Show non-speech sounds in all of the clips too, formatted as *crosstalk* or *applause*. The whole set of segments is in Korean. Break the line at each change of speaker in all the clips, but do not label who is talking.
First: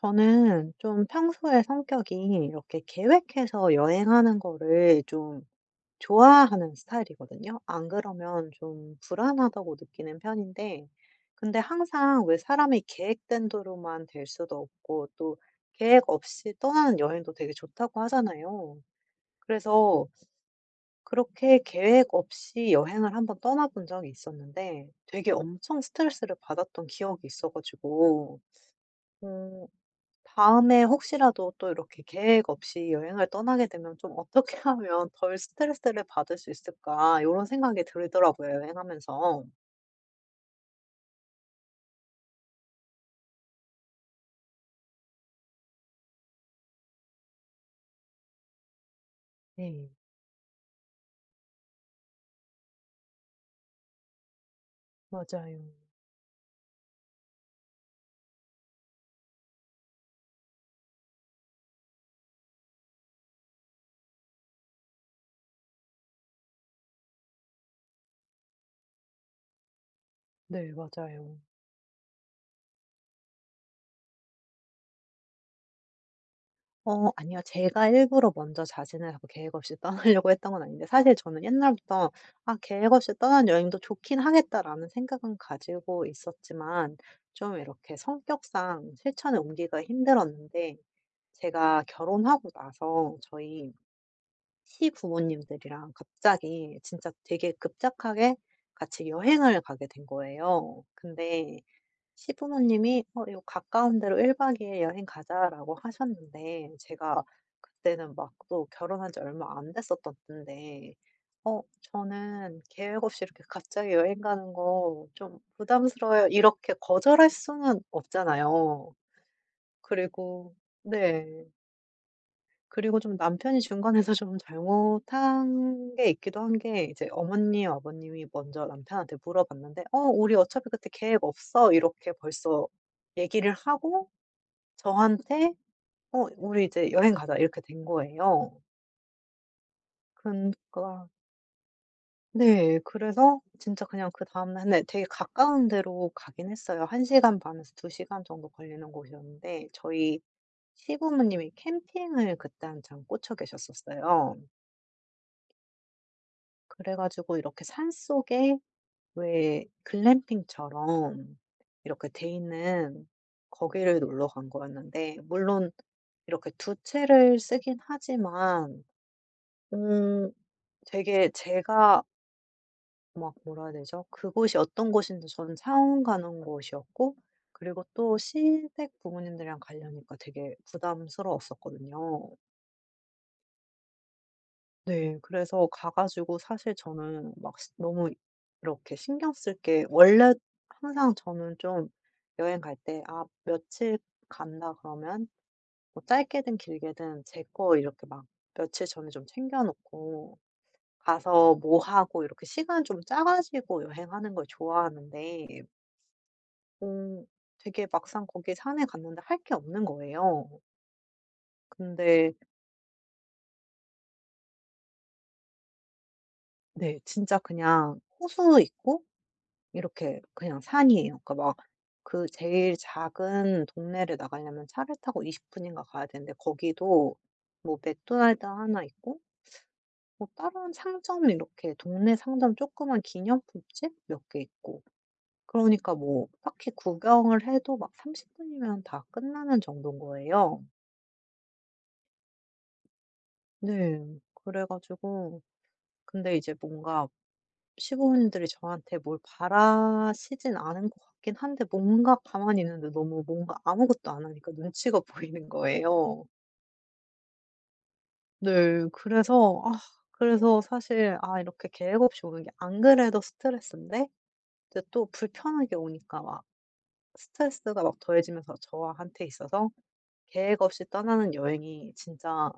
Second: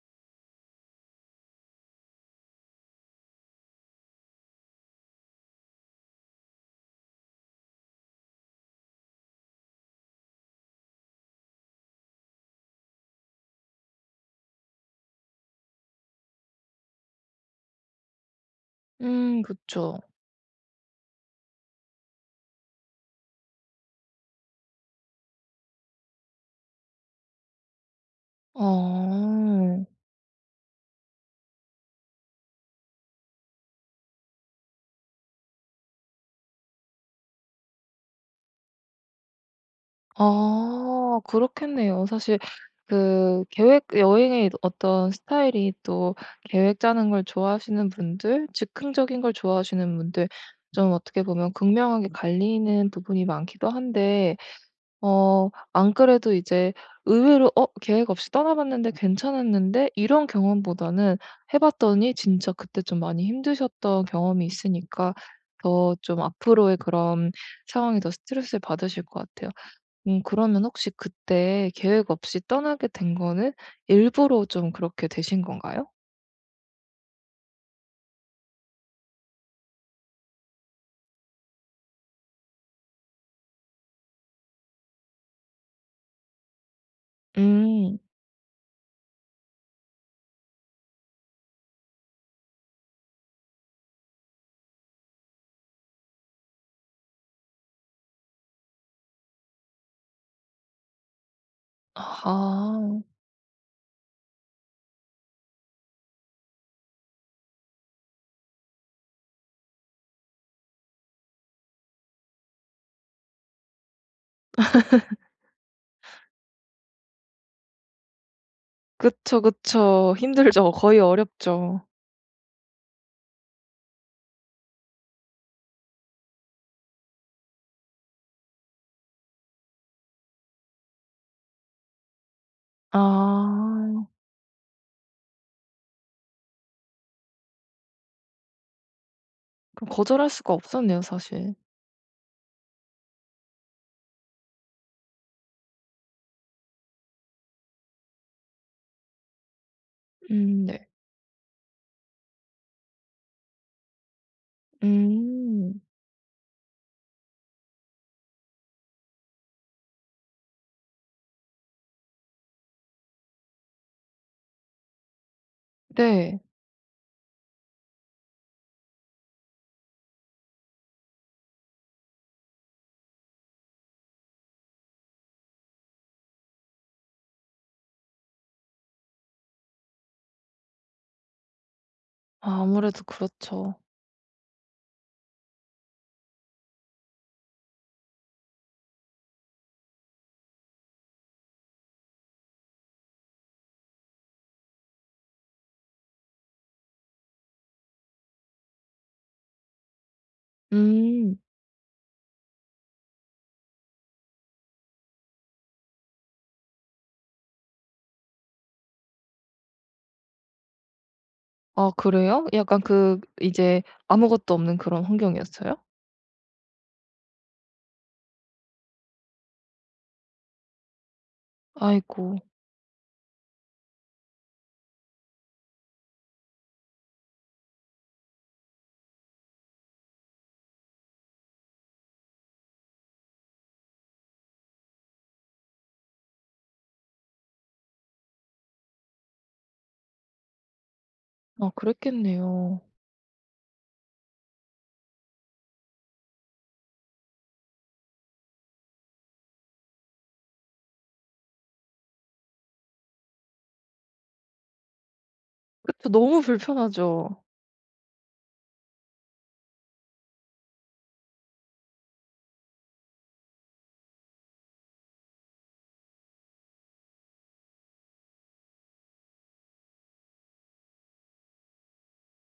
저는 좀 평소에 성격이 이렇게 계획해서 여행하는 거를 좀 좋아하는 스타일이거든요. 안 그러면 좀 불안하다고 느끼는 편인데, 근데 항상 왜 사람이 계획된 대로만 될 수도 없고, 또 계획 없이 떠나는 여행도 되게 좋다고 하잖아요.
그쵸.
그래서 그렇게 계획 없이 여행을 한번 떠나본 적이 있었는데, 되게 엄청 스트레스를 받았던 기억이 있어가지고, 어,
어.
다음에 혹시라도 또 이렇게 계획 없이 여행을 떠나게 되면 좀 '어떻게 *laughs* 하면 덜 스트레스를 받을 수 있을까?' 이런 생각이 들더라고요, 여행하면서.
아 그렇겠네요. 사실 그 계획 여행의 어떤 스타일이 또 계획 짜는 걸 좋아하시는 분들, 즉흥적인 걸
네.
좋아하시는 분들 좀 어떻게 보면 극명하게 갈리는 부분이 많기도 한데
맞아요.
안 그래도 이제 의외로 '어 계획 없이 떠나봤는데 괜찮았는데.' 이런 경험보다는 해 봤더니 진짜 그때 좀 많이 힘드셨던 경험이 있으니까 더 좀 앞으로의 그런 상황이 더 스트레스를 받으실 것 같아요. 그러면
네.
혹시
맞아요.
그때 계획 없이 떠나게 된 거는 일부러 좀 그렇게 되신 건가요?
아니요. 제가 일부러 먼저 자신을 자꾸 계획 없이 *laughs* 떠나려고 했던 건 아닌데, 사실 저는 옛날부터 '아 계획 없이 떠나는 여행도 좋긴 하겠다.'라는 생각은 가지고 있었지만 좀 이렇게
음.
성격상 실천에 옮기가 힘들었는데, 제가 결혼하고 나서 저희 시부모님들이랑 갑자기 진짜 되게 급작하게 같이 여행을 가게 된 거예요. 근데
아.
시부모님이 "어 요 가까운 데로 1박 2일 여행 가자."라고 하셨는데, 제가 그때는 막 또 결혼한 지 얼마 안 됐었던 때인데 "어 저는 계획 없이 이렇게 갑자기 여행 가는 거 좀 부담스러워요." 이렇게 거절할 수는 없잖아요.
그쵸, 그쵸.
그리고
힘들죠. 거의
네.
어렵죠.
그리고 좀 남편이 중간에서 좀 잘못한 게 있기도 한 게, 이제 어머니, 아버님이 먼저 남편한테 물어봤는데 "어 우리 어차피 그때 계획 없어." 이렇게 벌써 얘기를
아.
하고, 저한테 "어 우리 이제 여행 가자." 이렇게 된 거예요.
그럼 거절할 수가 없었네요
그니까
사실.
네. 그래서 진짜 그냥 그다음 날, 네, 되게 가까운 데로 가긴 했어요. 한 시간 반에서 2시간 정도 걸리는 곳이었는데, 저희
네.
시부모님이 캠핑을 그때 한참 꽂혀 계셨었어요.
음.
그래 가지고 이렇게 산속에 왜 글램핑처럼 이렇게 돼 있는 거기를 놀러 간 거였는데, 물론
네.
이렇게 두 채를 쓰긴 하지만 음 되게 제가 막, 뭐라 해야 되죠? 그곳이 어떤 곳인지 저는 사원 가는 곳이었고, 그리고 또 시댁 부모님들이랑 가려니까 되게 부담스러웠었거든요.
아 아무래도 그렇죠.
네. 그래서 가 가지고 사실 저는 막 시 너무 이렇게 신경 쓸 게, 원래 항상 저는 좀 여행 갈 때 '아 며칠 간다.' 그러면 뭐 짧게든 길게든 제 거 이렇게 막 며칠 전에 좀 챙겨 놓고
음.
가서 뭐 하고 이렇게 시간 좀 짜 가지고 여행하는 걸 좋아하는데, 어 되게 막상 거기 산에 갔는데 할 게 없는 거예요.
아
근데
그래요? 약간 그 이제 아무것도 없는 그런 환경이었어요?
네, 진짜 그냥 호수 있고 이렇게 그냥 산이에요. 그러니까 막 그
아이고.
제일 작은 동네를 나가려면 차를 타고 20분 분인가 가야 되는데, 거기도 뭐 맥도날드 하나 있고 뭐 다른 상점, 이렇게 동네 상점 조그만 기념품집 몇 개 있고, 그러니까 뭐 딱히 구경을 해도 막 30분 분이면 다 끝나는 정도인 거예요.
아 그랬겠네요.
네. 그래 가지고, 근데 이제 뭔가 시부모님들이 저한테 뭘 바라시진 않은 것 같긴 한데, 뭔가 가만히 있는데 너무 뭔가 아무것도 안 하니까 눈치가 *laughs* 보이는
그쵸.
거예요.
너무 불편하죠.
네. 그래서 사실 이렇게 계획 없이 오는 게 안 그래도 스트레스인데, 이제 또 불편하게 오니까 막 스트레스가 막 더해지면서, 저한테 있어서 계획 없이 떠나는 여행이 진짜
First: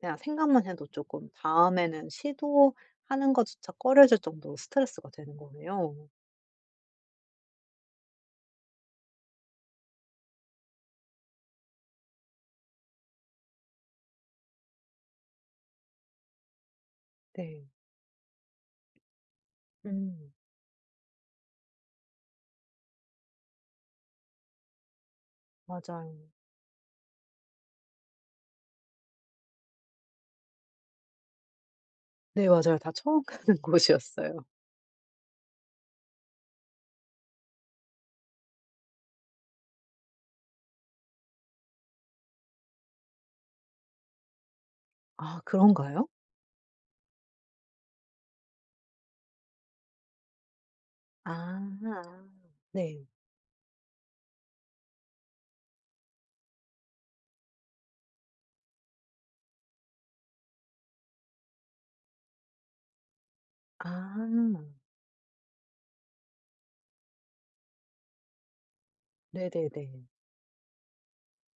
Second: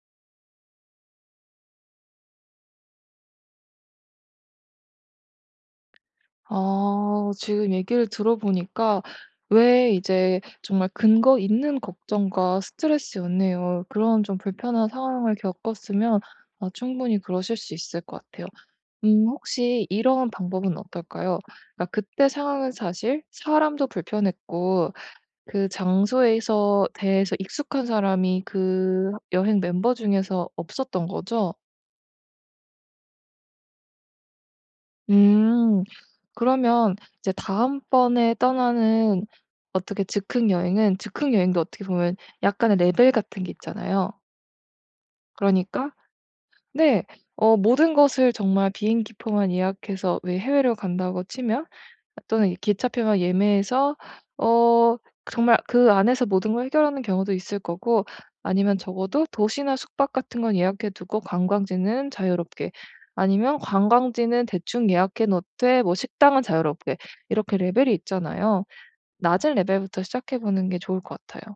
그냥 생각만 해도 조금 다음에는 시도하는 것조차 꺼려질 정도로 스트레스가 되는 거예요.
아 지금 얘기를 들어보니까 왜 이제 정말 근거 있는 걱정과 스트레스였네요. 그런 좀 불편한 상황을 겪었으면 아 충분히 그러실
네.
수 있을 것 같아요. 혹시 이런
음.
방법은 어떨까요? 그러니까 그때 상황은 사실 사람도 불편했고 그
맞아요.
장소에서 대해서 익숙한 사람이 그 여행 멤버 중에서 없었던 거죠?
네. 맞아요. 다 처음 가는 *laughs* 곳이었어요.
음. 그러면 이제 다음번에 떠나는 어떻게 즉흥 여행도 어떻게 보면 약간의 레벨 같은 게 있잖아요.
아
그러니까
그런가요?
네. 모든 것을 정말 비행기표만 예약해서 왜 해외로 간다고 치면
아.
또는 이
네.
기차표만 예매해서 어 정말 그 안에서 모든 걸 해결하는 경우도 있을 거고 아니면 적어도 도시나 숙박 같은 건 예약해 두고 관광지는 자유롭게 아니면
아.
관광지는 대충 예약해 놓되 뭐 식당은 자유롭게 이렇게 레벨이 있잖아요. 낮은 레벨부터
네네네.
시작해 보는 게 좋을 것 같아요.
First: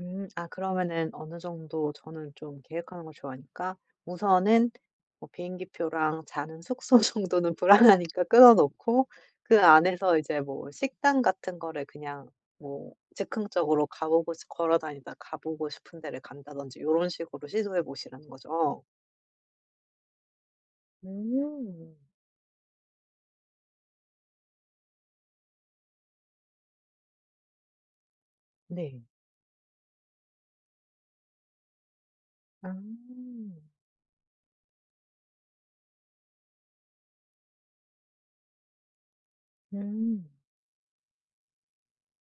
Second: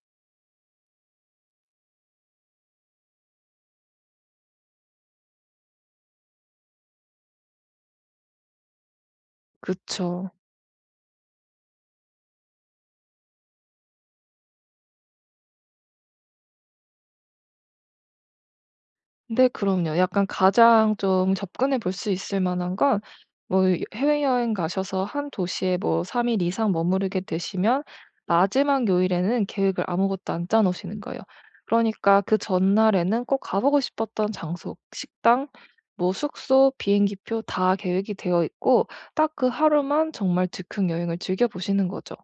음. 아 그러면은 어느 정도 저는 좀 계획하는 걸 좋아하니까, 우선은 뭐 비행기표랑 자는 숙소 *laughs* 정도는 불안하니까 끊어 놓고, 그 안에서
그쵸.
이제 뭐 식당 같은 거를 그냥, 뭐 즉흥적으로 가 보고 싶 걸어 다니다 가 보고 싶은 데를 간다든지 이런 식으로 시도해 보시라는 거죠.
네 그럼요. 약간 가장 좀 접근해 볼
음.
수 있을 만한 건 뭐 해외여행 가셔서 한 도시에 뭐 3일 이상 머무르게 되시면 마지막
네.
요일에는 계획을 아무것도 안 짜 놓으시는 거예요. 그러니까 그
아.
전날에는 꼭 가보고 싶었던 장소, 식당, 뭐 숙소, 비행기표 다 계획이 되어 있고 딱 그 하루만
음.
정말 즉흥 여행을 즐겨 보시는 거죠.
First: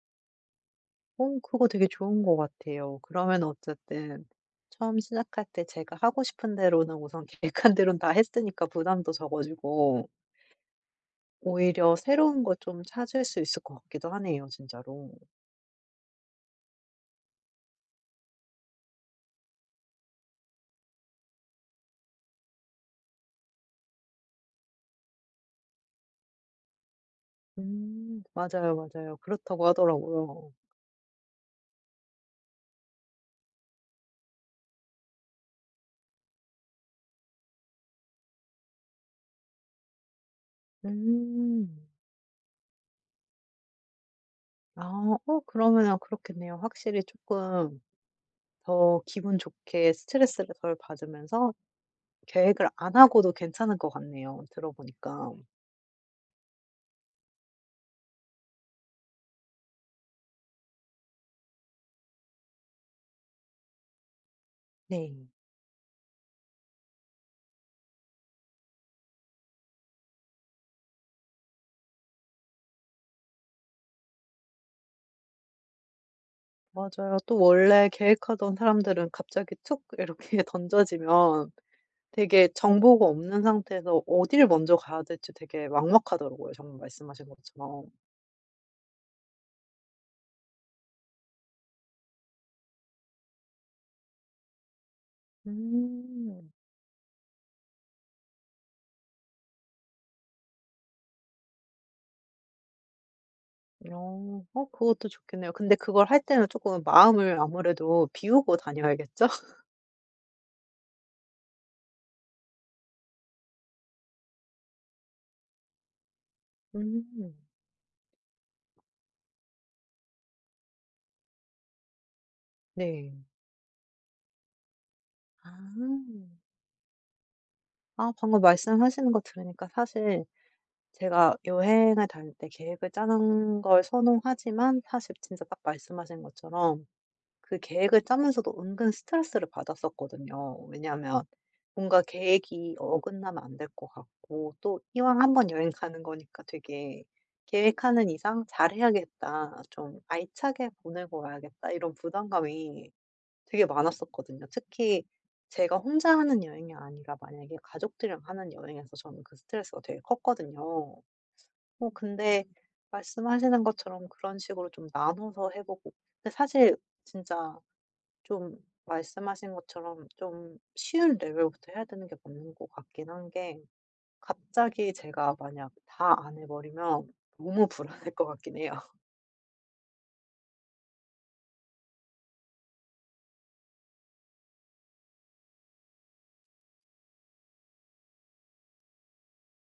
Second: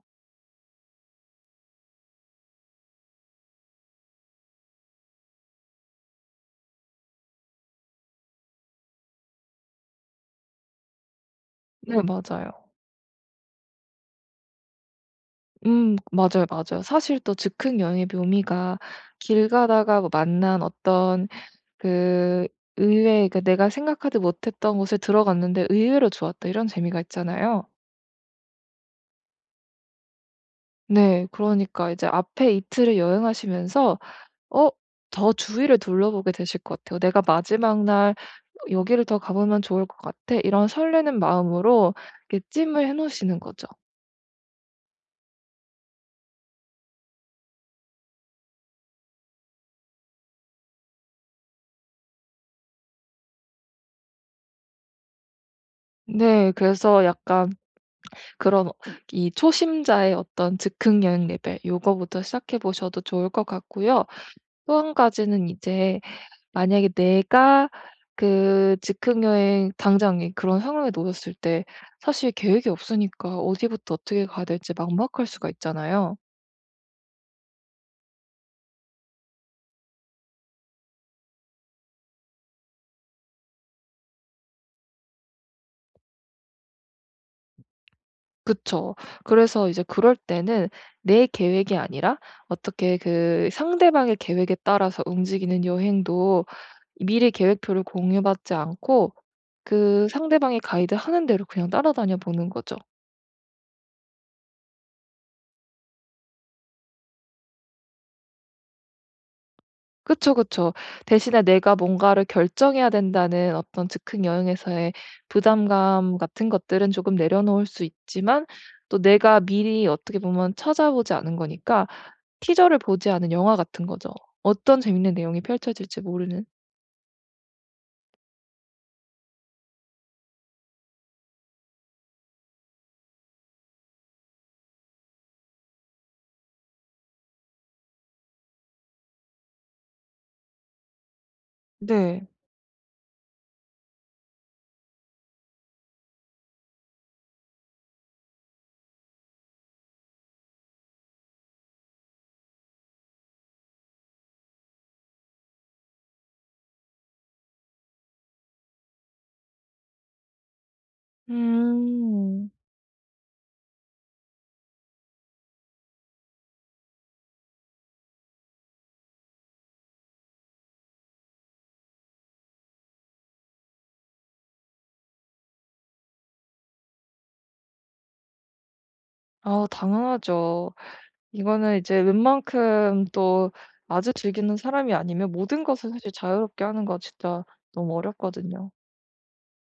그거 되게 좋은 것 같아요. 그러면 어쨌든 처음 시작할 때 제가 하고 싶은 대로는 우선 *laughs* 계획한 대로는 다 했으니까 부담도 적어지고, 오히려
네
새로운
맞아요.
거 좀 찾을 수 있을 것 같기도 하네요, 진짜로.
맞아요, 맞아요. 사실 또 즉흥 여행의 묘미가 길 가다가 뭐 만난 어떤 그 의외 그러니까 내가 생각하지 못했던 곳에 들어갔는데 의외로 좋았다 이런 재미가 있잖아요.
음. 맞아요, 맞아요. 그렇다고 하더라고요.
네. 그러니까 이제 앞에 이틀을 여행하시면서 어 더 주위를 둘러보게 되실 것 같아요. '내가 마지막 날 여기를 더 가 보면 좋을 것 같아.' 이런 설레는
음.
마음으로 이렇게 찜을 해 놓으시는 거죠.
그러면은 그렇겠네요. 확실히 조금 더 기분 좋게 스트레스를 덜 받으면서 계획을 안 하고도 괜찮을 것 같네요, 들어 보니까.
네. 그래서 약간 그런 이 초심자의 어떤 즉흥 여행 레벨 요거부터 시작해 보셔도 좋을 것 같고요. 또 한
네.
가지는 이제 만약에 내가 그 즉흥 여행 당장에 그런 상황에 놓였을 때 사실 계획이 없으니까 어디부터 어떻게 가야 될지 막막할 수가 있잖아요.
맞아요. 또 원래 계획하던 사람들은 갑자기 툭 이렇게 *laughs* 던져지면 되게 정보가 없는 상태에서 어디를 먼저 가야 될지 되게 막막하더라고요, 정말 말씀하신 것처럼.
그쵸. 그래서 이제 그럴 때는 내 계획이 아니라 어떻게 그 상대방의 계획에 따라서 움직이는 여행도
음.
미리 계획표를 공유받지 않고 그 상대방이 가이드 하는 대로 그냥 따라다녀 보는 거죠.
어. 그것도 좋겠네요. 근데 그걸 할 때는 조금 마음을 아무래도 비우고 다녀야겠죠? *laughs*
그쵸, 그쵸. 대신에 내가 뭔가를 결정해야 된다는 어떤 즉흥 여행에서의 부담감 같은 것들은 조금
음.
내려놓을 수 있지만 또 내가 미리 어떻게 보면 찾아보지 않은 거니까 티저를 보지
네.
않은 영화 같은 거죠. 어떤 재밌는 내용이 펼쳐질지
아.
모르는.
아 방금 말씀하시는 거 들으니까 사실 제가 여행을 다닐 때 계획을 짜는 걸 선호하지만, 사실 진짜 딱 말씀하신 것처럼 그 계획을 짜면서도 은근 스트레스를 받았었거든요. 왜냐하면 뭔가
네.
계획이 어긋나면 안 될 것 같고, 또 이왕 한번 여행 가는 거니까 되게 계획하는 이상 잘해야겠다, 좀 알차게 보내고 와야겠다, 이런 부담감이 되게 많았었거든요. 특히 제가 혼자 하는 여행이 아니라 만약에 가족들이랑 하는 여행에서 저는 그 스트레스가 되게 컸거든요. 근데
음.
말씀하시는 것처럼 그런 식으로 좀 나눠서 해 보고, 근데 사실 진짜 좀 말씀하신 것처럼 좀 쉬운 레벨부터 해야 되는 게 맞는 것 같긴 한 게, 갑자기 제가 만약 다 안 해 버리면 너무 불안할 것 같긴 해요.
아 당연하죠. 이거는 이제 웬만큼 또 아주 즐기는 사람이 아니면 모든 것을 사실 자유롭게 하는 거 진짜 너무 어렵거든요.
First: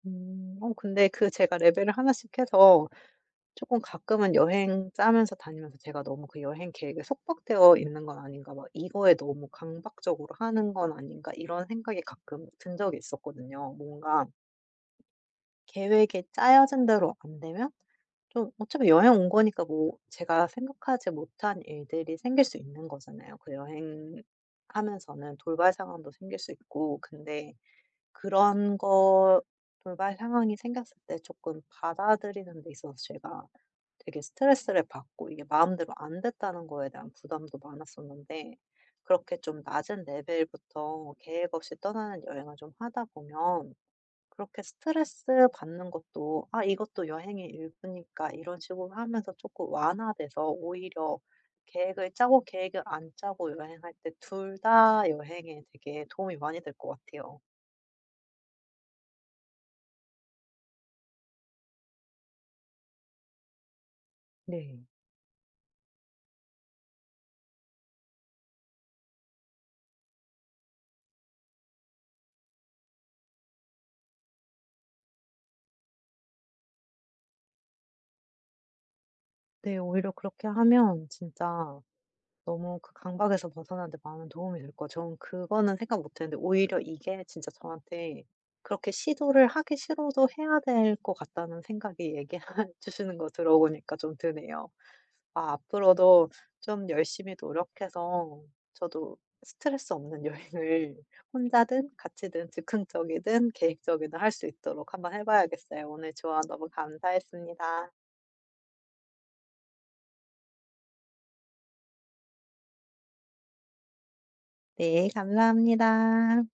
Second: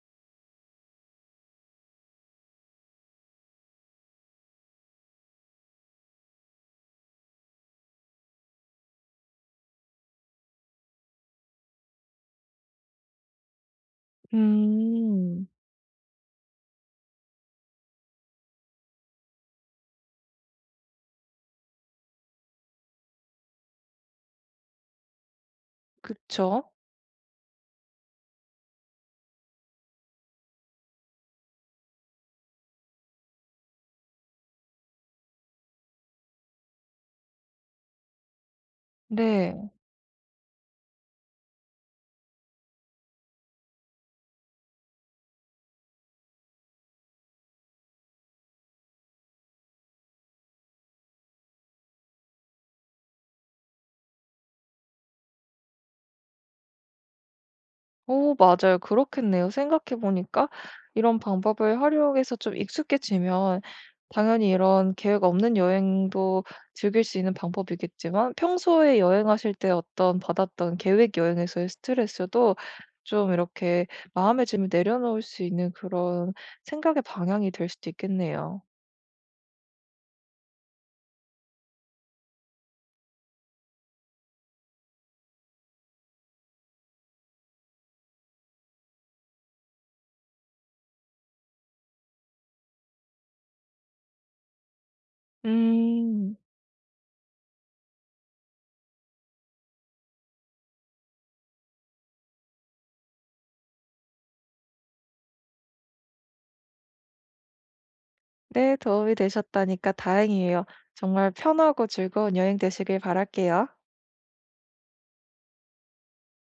음. 근데 그 제가 레벨을 하나씩 해서 조금 가끔은 여행 짜면서 다니면서, 제가 너무 그 여행 계획에 속박되어 있는 건 아닌가, 막 '이거에 너무 강박적으로 하는 건 아닌가.' 이런 생각이 가끔 든 적이 있었거든요. 뭔가
음.
계획에 짜여진 대로 안 되면, 좀 어차피 여행 온 거니까 뭐 제가 생각하지 못한 일들이 생길 수 있는 거잖아요. 그 여행하면서는 돌발 상황도 생길 수
그쵸.
있고, 근데 그런 거, 돌발 상황이 생겼을 때 조금 받아들이는 데 있어서 제가 되게 스트레스를 받고 이게 마음대로 안 됐다는 거에 대한 부담도 많았었는데, 그렇게 좀
네.
낮은 레벨부터 계획 없이 떠나는 여행을 좀 하다 보면 그렇게 스트레스 받는 것도 '아 이것도 여행의 일부니까.' 이런 식으로 하면서 조금 완화돼서, 오히려 계획을 짜고 계획을 안 짜고 여행할 때 둘 다 여행에 되게 도움이 많이 될 것 같아요.
오 맞아요. 그렇겠네요. 생각해 보니까 이런 방법을 활용해서 좀 익숙해지면 당연히
네.
이런 계획 없는 여행도 즐길 수 있는 방법이겠지만 평소에 여행하실 때 어떤 받았던 계획 여행에서의 스트레스도 좀 이렇게 마음의 짐을 내려놓을 수 있는 그런 생각의 방향이 될 수도 있겠네요.
네. 오히려 그렇게 하면 진짜 너무 그 강박에서 벗어나는데 많은 도움이 될 거예 저는, 그거는 생각 못 했는데, 오히려 이게 진짜 저한테 그렇게 시도를 하기 싫어도 해야 될 것 같다는 생각이 얘기해 *laughs* 주시는 거 들어보니까 좀 드네요. 아 앞으로도
음.
좀 열심히 노력해서 저도 스트레스 없는 여행을 혼자든 같이든 즉흥적이든 계획적이든 할 수 있도록 한번 해 봐야겠어요. 오늘 조언 너무 감사했습니다.
네. 도움이 되셨다니까 다행이에요. 정말 편하고 즐거운 여행 되시길 바랄게요.
네. 감사합니다.